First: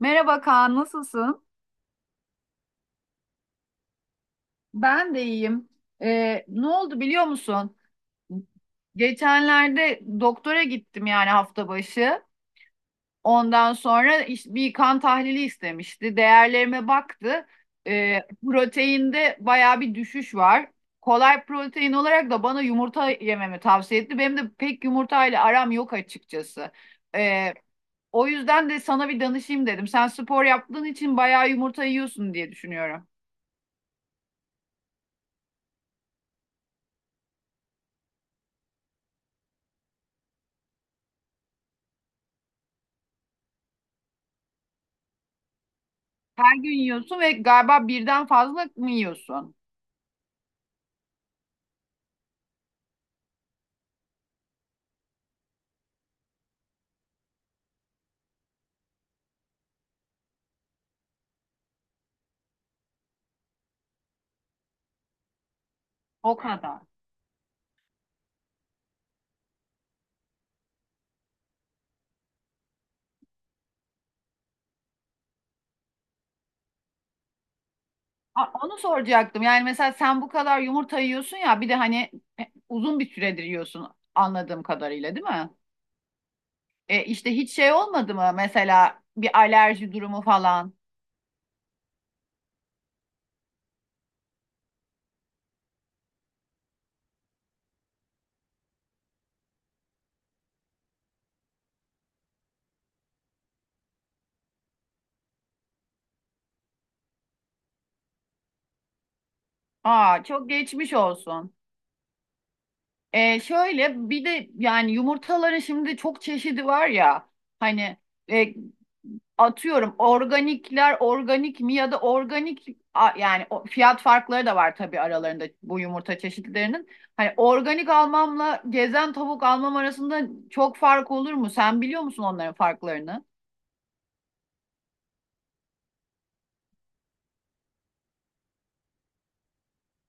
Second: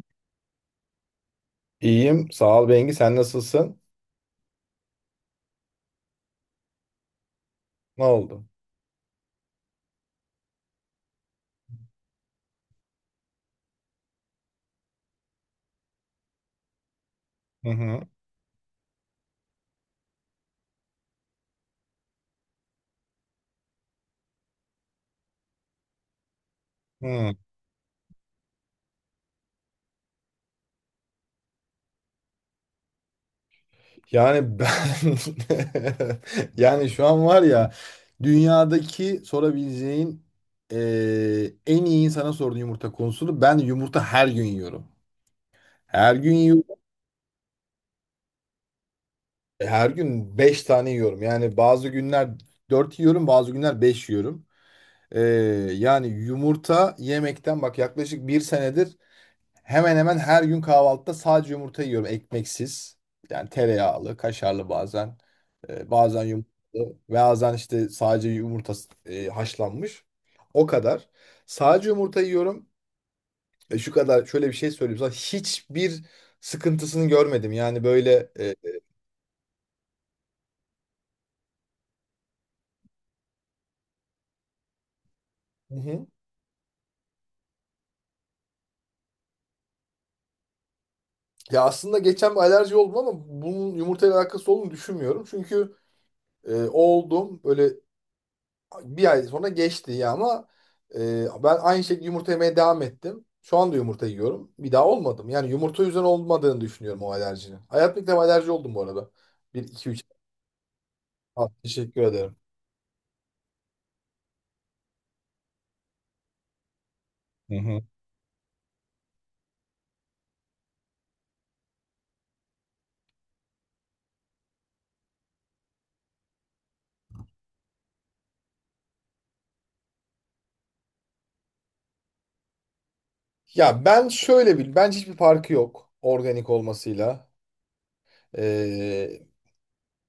Merhaba Kaan, nasılsın? İyiyim. Sağ ol, Bengi. Sen nasılsın? Ben de iyiyim. Ne oldu biliyor musun? Ne oldu? Geçenlerde doktora gittim yani hafta başı. Ondan sonra bir kan tahlili istemişti. Değerlerime baktı. Hı hı. Ee, proteinde baya bir düşüş var. Kolay protein olarak da bana yumurta yememi tavsiye etti. Benim de pek yumurtayla aram yok açıkçası. Hı. Ee, o yüzden de sana bir danışayım dedim. Sen spor yaptığın için bayağı yumurta yiyorsun diye düşünüyorum. Yani ben, yani şu an var ya, dünyadaki sorabileceğin en iyi insana sorduğun yumurta konusunu ben yumurta her gün yiyorum. Her gün Her yiyorum. gün yiyorsun ve galiba birden fazla mı yiyorsun? Her gün 5 tane yiyorum. Yani bazı günler 4 yiyorum, bazı günler 5 yiyorum. Eee, yani yumurta yemekten bak, yaklaşık bir senedir hemen hemen her gün kahvaltıda sadece yumurta yiyorum ekmeksiz. Yani tereyağlı, kaşarlı bazen. Bazen O kadar. yumurtalı. Bazen işte sadece yumurta haşlanmış. O kadar. Sadece yumurta yiyorum. Şu kadar şöyle bir şey söyleyeyim sana. Hiçbir sıkıntısını görmedim. Yani böyle e, Onu soracaktım. Yani mesela sen bu kadar yumurta yiyorsun ya bir de hani uzun bir süredir yiyorsun anladığım kadarıyla değil mi? Hı hı. E işte hiç şey olmadı mı mesela bir alerji durumu falan? Ya aslında geçen bir alerji oldum ama bunun yumurtayla alakası olduğunu düşünmüyorum. Çünkü oldum böyle, bir ay sonra geçti ya, ama ben aynı şekilde yumurta yemeye devam ettim. Şu anda yumurta yiyorum. Bir daha olmadım. Yani yumurta yüzünden olmadığını düşünüyorum o alerjinin. Hayatımda ilk defa alerji oldum bu arada. Bir, iki, üç. Aa çok geçmiş olsun. Teşekkür ederim. Şöyle bir de yani yumurtaların şimdi çok çeşidi var ya Hı hı. hani e, atıyorum organikler organik mi ya da organik yani fiyat farkları da var tabii aralarında bu yumurta çeşitlerinin. Hani organik almamla gezen tavuk almam arasında çok fark olur mu? Sen biliyor musun onların farklarını? Ya ben şöyle bil, bence hiçbir farkı yok organik olmasıyla. Ee,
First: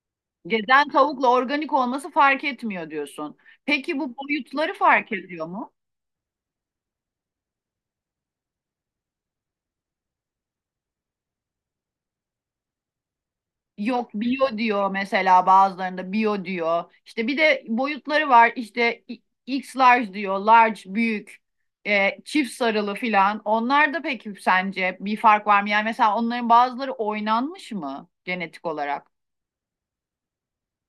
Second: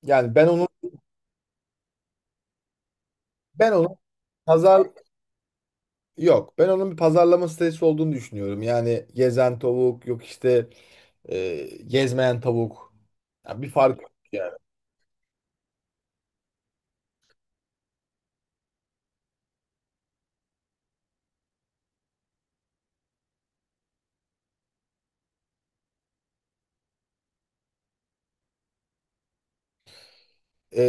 yani ben onun Gezen tavukla organik olması fark etmiyor diyorsun. ben onun Peki bu boyutları pazar fark ediyor mu? yok. Ben onun bir pazarlama stratejisi olduğunu düşünüyorum. Yani gezen tavuk yok işte, gezmeyen tavuk. Ya bir fark Yok yok yani. bio diyor mesela bazılarında bio diyor. İşte bir de boyutları var. İşte X large diyor. Large büyük. Çift sarılı filan. Onlar da peki sence bir fark var mı? Yani mesela onların bazıları oynanmış mı genetik olarak? Ee,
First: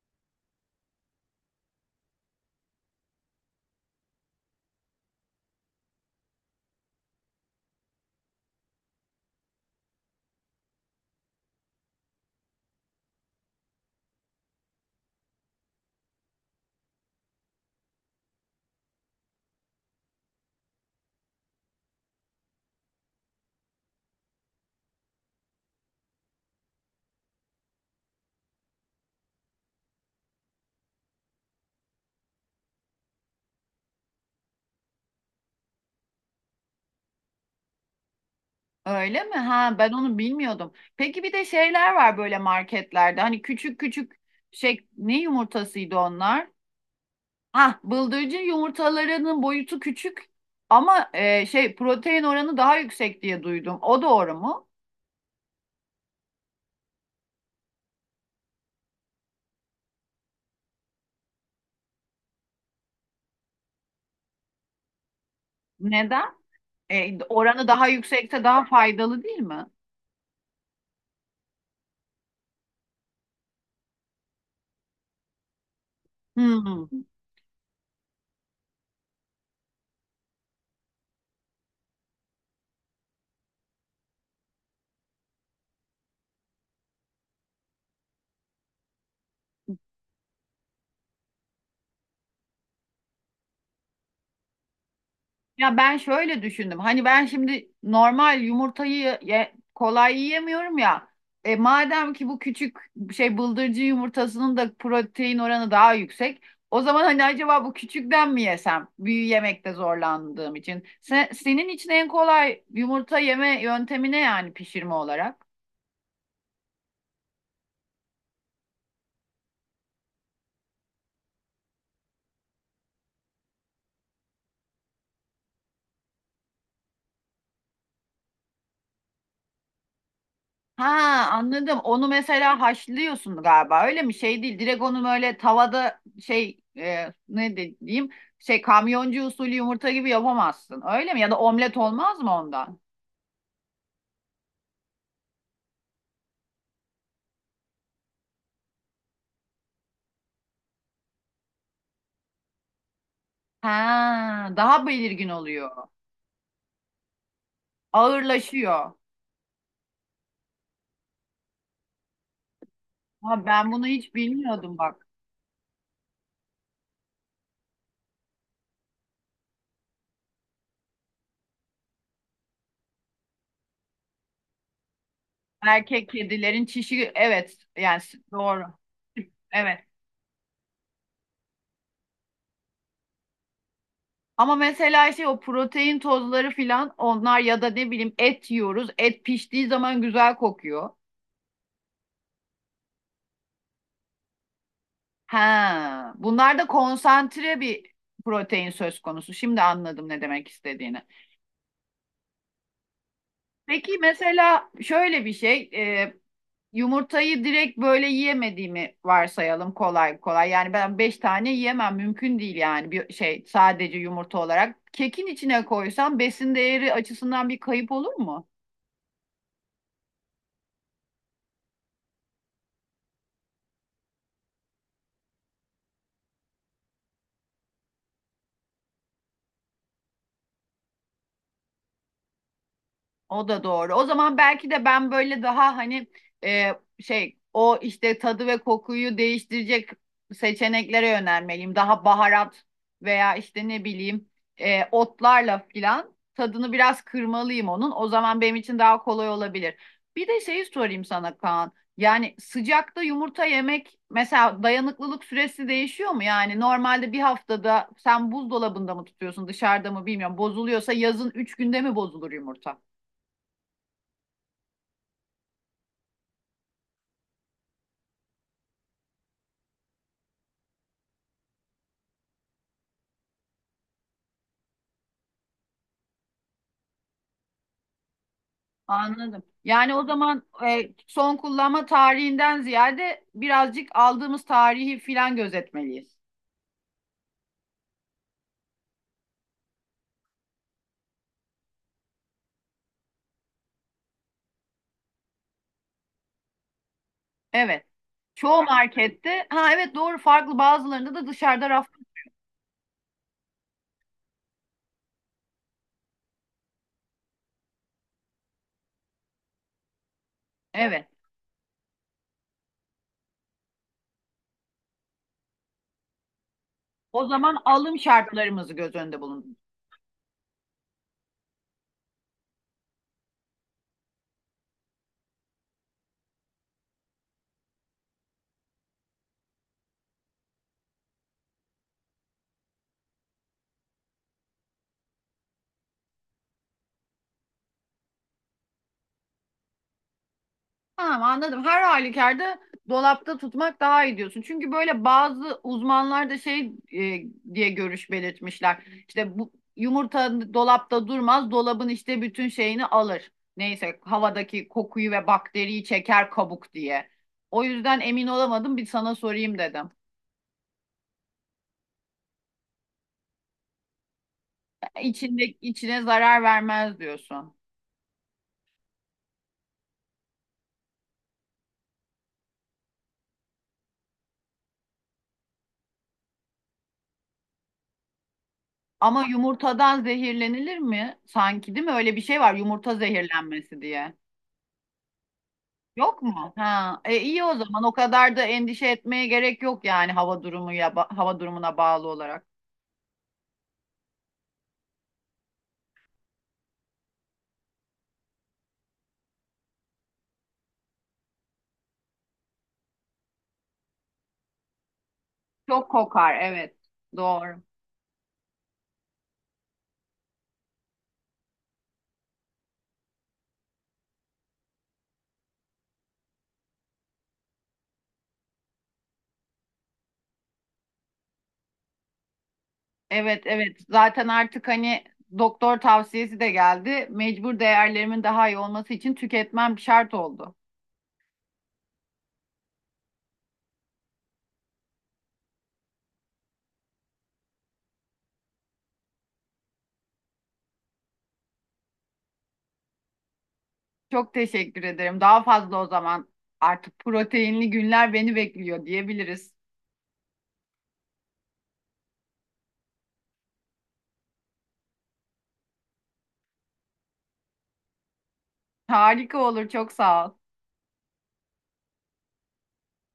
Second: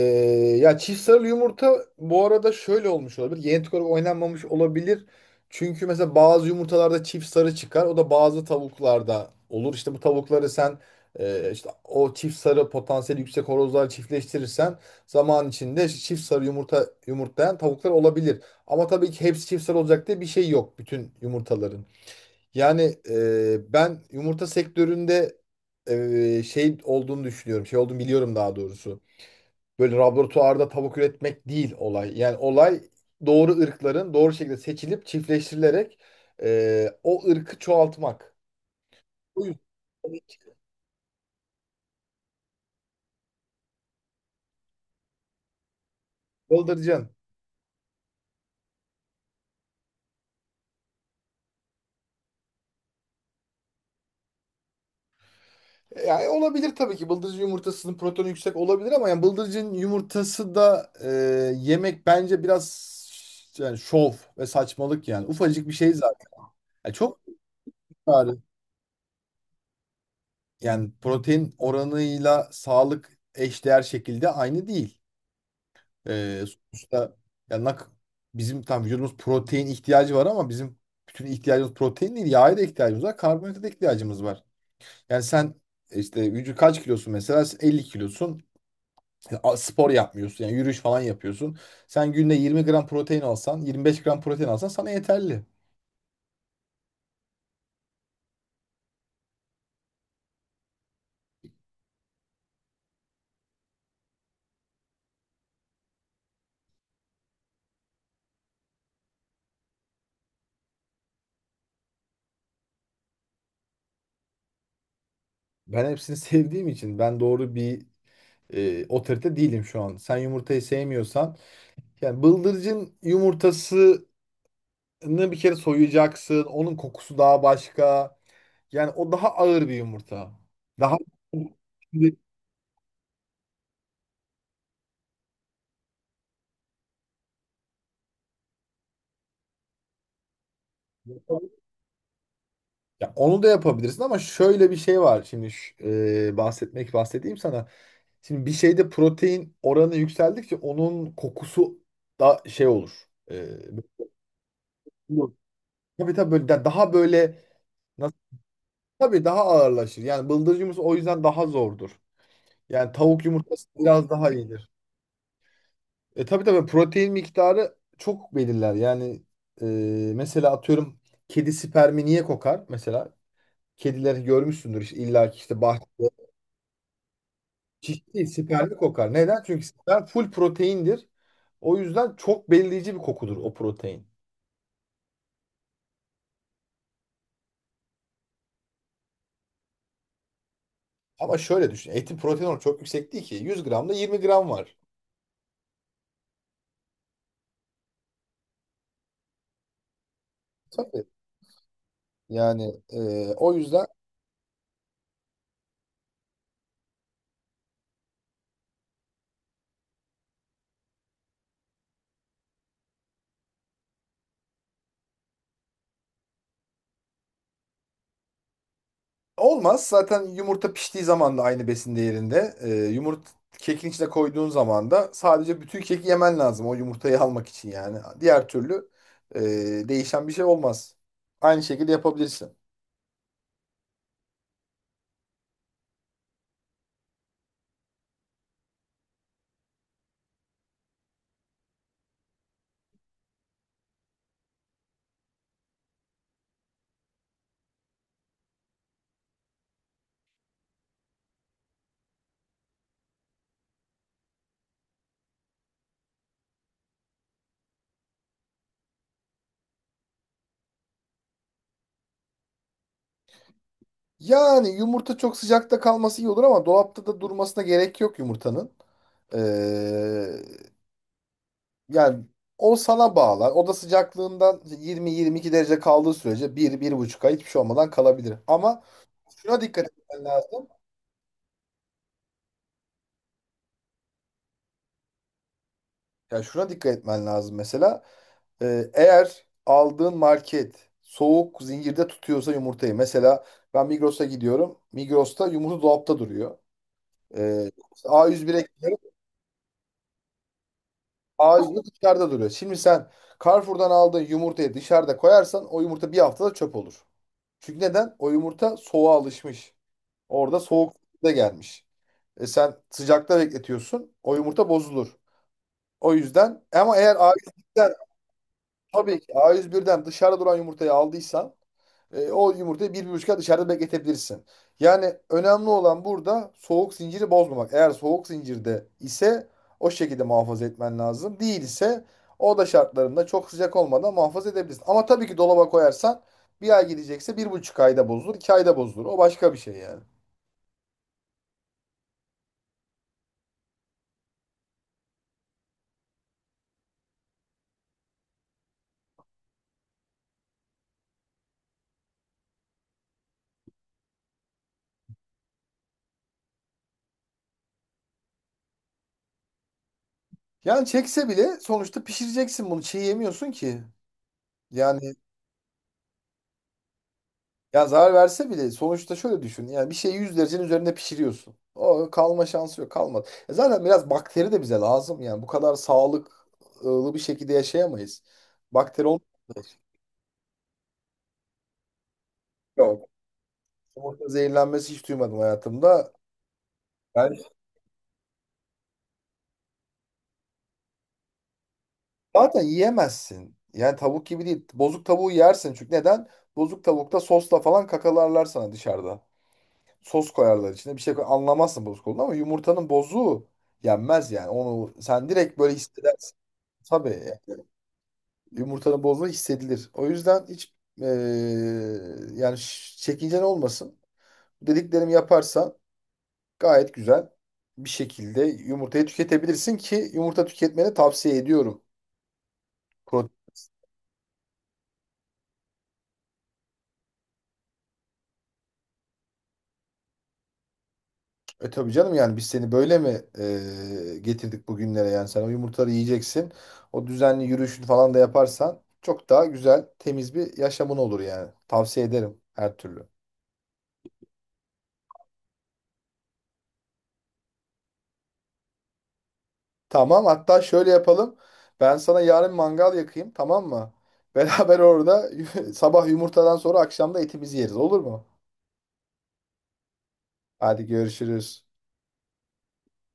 ya çift sarılı yumurta bu arada şöyle olmuş olabilir. Genetik olarak oynanmamış olabilir. Çünkü mesela bazı yumurtalarda çift sarı çıkar. O da bazı tavuklarda olur. İşte bu tavukları sen, işte o çift sarı potansiyeli yüksek horozlar çiftleştirirsen zaman içinde çift sarı yumurta yumurtlayan tavuklar olabilir. Ama tabii ki hepsi çift sarı olacak diye bir şey yok bütün yumurtaların. Yani ben yumurta sektöründe şey olduğunu düşünüyorum. Şey olduğunu biliyorum daha doğrusu. Böyle laboratuvarda tavuk üretmek değil olay. Yani olay, doğru ırkların doğru şekilde seçilip çiftleştirilerek o ırkı çoğaltmak. Öyle mi? O yüzden Ha, ben onu bilmiyordum. Peki bir de şeyler var böyle marketlerde. Hani küçük küçük şey ne yumurtasıydı onlar? bıldırcın. Ha, bıldırcın yumurtalarının boyutu küçük ama şey protein oranı daha yüksek diye duydum. O doğru mu? Yani olabilir tabii ki. Bıldırcın yumurtasının protonu yüksek olabilir ama yani bıldırcın yumurtası da yemek bence biraz yani şov ve saçmalık yani. Ufacık bir şey zaten. Neden? Yani E, çok oranı daha miktarı, yüksekse daha faydalı değil mi? yani protein oranıyla sağlık eşdeğer şekilde aynı değil. Ee, Hmm. sonuçta yani bizim tam vücudumuz protein ihtiyacı var ama bizim bütün ihtiyacımız protein değil. Yağa da ihtiyacımız var. Karbonhidrata da ihtiyacımız var. Yani sen işte vücut, kaç kilosun mesela? Sen 50 kilosun. Ya, spor yapmıyorsun. Yani yürüyüş falan yapıyorsun. Sen günde 20 gram protein alsan, 25 gram protein alsan sana yeterli. Ya ben şöyle düşündüm. Hani ben şimdi normal yumurtayı kolay yiyemiyorum ya. Madem ki bu küçük şey bıldırcın yumurtasının da protein oranı daha yüksek. O zaman hani acaba bu küçükten mi yesem? Büyü yemekte zorlandığım için. Senin için en kolay yumurta yeme yöntemi ne yani pişirme olarak? Ben hepsini sevdiğim için ben doğru bir otorite değilim şu an. Sen yumurtayı sevmiyorsan yani bıldırcın yumurtasını bir kere soyacaksın. Onun kokusu daha başka. Yani o daha ağır bir yumurta. Ha, Daha anladım. Onu mesela haşlıyorsun galiba. Öyle mi? Şey değil. Direkt onu böyle tavada şey ne diyeyim? Şey kamyoncu usulü yumurta gibi yapamazsın. Öyle mi? Ya da omlet olmaz mı ondan? ya onu da yapabilirsin ama şöyle bir şey var. Şimdi ş- e, bahsetmek bahsedeyim sana. Şimdi bir şeyde protein oranı yükseldikçe onun kokusu da şey olur. E, Ha, daha belirgin oluyor. tabii tabii böyle daha böyle, nasıl, Ağırlaşıyor. tabii daha ağırlaşır. Yani bıldırcın yumurtası o yüzden daha zordur. Yani tavuk Ha, yumurtası ben bunu biraz hiç daha iyidir. bilmiyordum bak. Tabii tabii protein miktarı çok belirler. Yani e, mesela atıyorum, kedi spermi niye kokar mesela? Kedileri görmüşsündür işte, illa ki işte Erkek bahçede. kedilerin çişi, evet, yani Çiş değil, doğru. siperli kokar. Neden? Çünkü Evet. siper full proteindir. O yüzden çok belirleyici bir kokudur o protein. Ama mesela şey o protein tozları filan onlar ya da ne bileyim et yiyoruz. Et piştiği zaman güzel kokuyor. Ama şöyle düşün. Etin protein oranı çok yüksek değil ki. 100 gramda 20 gram var. Ha, bunlar da konsantre bir protein söz konusu. Şimdi anladım ne demek istediğini. Tabii. Yani o yüzden Peki mesela şöyle bir şey, e, yumurtayı direkt böyle yiyemediğimi varsayalım kolay kolay. Yani ben 5 tane yiyemem, mümkün değil yani, bir şey sadece yumurta olarak. Kekin içine koysam besin değeri açısından bir kayıp olur mu? olmaz. Zaten yumurta piştiği zaman da aynı besin değerinde. Yumurta kekin içine koyduğun zaman da sadece bütün keki yemen lazım, o yumurtayı almak için yani. Diğer türlü e, değişen bir şey olmaz. Aynı şekilde yapabilirsin. O da doğru. O zaman belki de ben böyle daha hani e, şey o işte tadı ve kokuyu değiştirecek seçeneklere yönelmeliyim. Daha baharat veya işte ne bileyim otlarla filan tadını biraz kırmalıyım onun. O zaman benim için daha kolay olabilir. Bir de şeyi sorayım sana Kaan. Yani sıcakta yumurta yemek mesela dayanıklılık süresi değişiyor mu? Yani normalde bir haftada sen buzdolabında mı tutuyorsun dışarıda mı bilmiyorum. Bozuluyorsa yazın 3 günde mi bozulur yumurta? Yani yumurta çok sıcakta kalması iyi olur, ama dolapta da durmasına gerek yok yumurtanın. Ee, yani o sana bağlar. Oda sıcaklığından 20-22 derece kaldığı sürece bir, bir buçuk ay hiçbir şey olmadan kalabilir. Ama Anladım. şuna dikkat Yani o etmen zaman lazım. Son kullanma tarihinden ziyade birazcık aldığımız tarihi filan gözetmeliyiz. Ya şuna dikkat etmen lazım mesela. Eğer aldığın market soğuk zincirde tutuyorsa yumurtayı. Mesela ben Migros'a gidiyorum. Migros'ta yumurta dolapta duruyor. Ee, Evet. Çoğu A101'e markette, ha evet doğru, farklı bazılarında da Ağacı dışarıda raf. dışarıda duruyor. Şimdi sen Carrefour'dan aldığın yumurtayı dışarıda koyarsan o yumurta bir haftada çöp olur. Çünkü neden? O yumurta soğuğa alışmış. Orada soğuk Evet. da gelmiş. Sen sıcakta bekletiyorsun. O yumurta bozulur. O yüzden ama eğer O ağaç. zaman alım şartlarımızı göz Tabii önünde ki bulun. A101'den dışarıda duran yumurtayı aldıysan o yumurtayı bir, bir buçuk ay dışarıda bekletebilirsin. Yani önemli olan burada soğuk zinciri bozmamak. Eğer soğuk zincirde ise o şekilde muhafaza etmen lazım. Değilse o da şartlarında çok sıcak olmadan muhafaza edebilirsin. Ama tabii ki dolaba koyarsan bir ay gidecekse bir buçuk ayda bozulur, 2 ayda bozulur. O başka bir şey yani. Tamam, anladım. Her halükarda dolapta tutmak daha iyi diyorsun. Çünkü böyle bazı uzmanlar da şey diye görüş belirtmişler. İşte bu yumurta dolapta durmaz, dolabın işte bütün şeyini alır. Neyse, havadaki kokuyu ve bakteriyi çeker kabuk diye. O yüzden emin olamadım, bir sana sorayım dedim. Yani çekse bile sonuçta pişireceksin bunu. Çiğ yemiyorsun ki. Yani, İçinde içine zarar vermez diyorsun. ya zarar verse bile sonuçta şöyle düşün. Yani bir şeyi 100 derecenin üzerinde pişiriyorsun. O kalma şansı yok, kalmadı. Zaten biraz bakteri de bize lazım yani. Bu kadar sağlıklı bir şekilde yaşayamayız. Bakteri Ama olmuyor. yumurtadan zehirlenilir mi? Sanki değil mi? Öyle bir şey var, yumurta Yok. zehirlenmesi diye. Yumurta zehirlenmesi hiç duymadım hayatımda. Yok mu? Ha, Yani iyi o zaman. O kadar da endişe etmeye gerek yok yani hava durumu ya hava durumuna bağlı olarak. zaten yiyemezsin. Yani tavuk gibi değil. Bozuk tavuğu yersin, çünkü neden? Bozuk tavukta sosla falan kakalarlar sana dışarıda. Sos koyarlar içine bir şey koy. Anlamazsın bozuk olduğunu ama yumurtanın bozuğu yenmez yani. Onu sen direkt böyle Çok kokar, hissedersin. evet. Tabii. Doğru. Yumurtanın bozma hissedilir. O yüzden hiç yani çekincen olmasın. Dediklerimi yaparsan gayet güzel bir şekilde yumurtayı tüketebilirsin ki, yumurta tüketmeni tavsiye ediyorum. Pro- Evet, evet. Zaten artık hani doktor tavsiyesi de geldi. Mecbur, değerlerimin daha iyi olması için tüketmem şart oldu. tabii canım, yani biz seni böyle mi getirdik bugünlere, yani sen o yumurtaları yiyeceksin. O düzenli yürüyüşünü falan da yaparsan çok daha güzel, temiz bir yaşamın olur yani. Tavsiye ederim her türlü. Çok teşekkür ederim. Daha fazla o zaman artık proteinli günler beni bekliyor diyebiliriz. Tamam, hatta şöyle yapalım. Ben sana yarın mangal yakayım, tamam mı? Beraber orada sabah yumurtadan sonra akşam da etimizi yeriz, olur mu? Harika olur. Çok sağ ol. Hadi görüşürüz.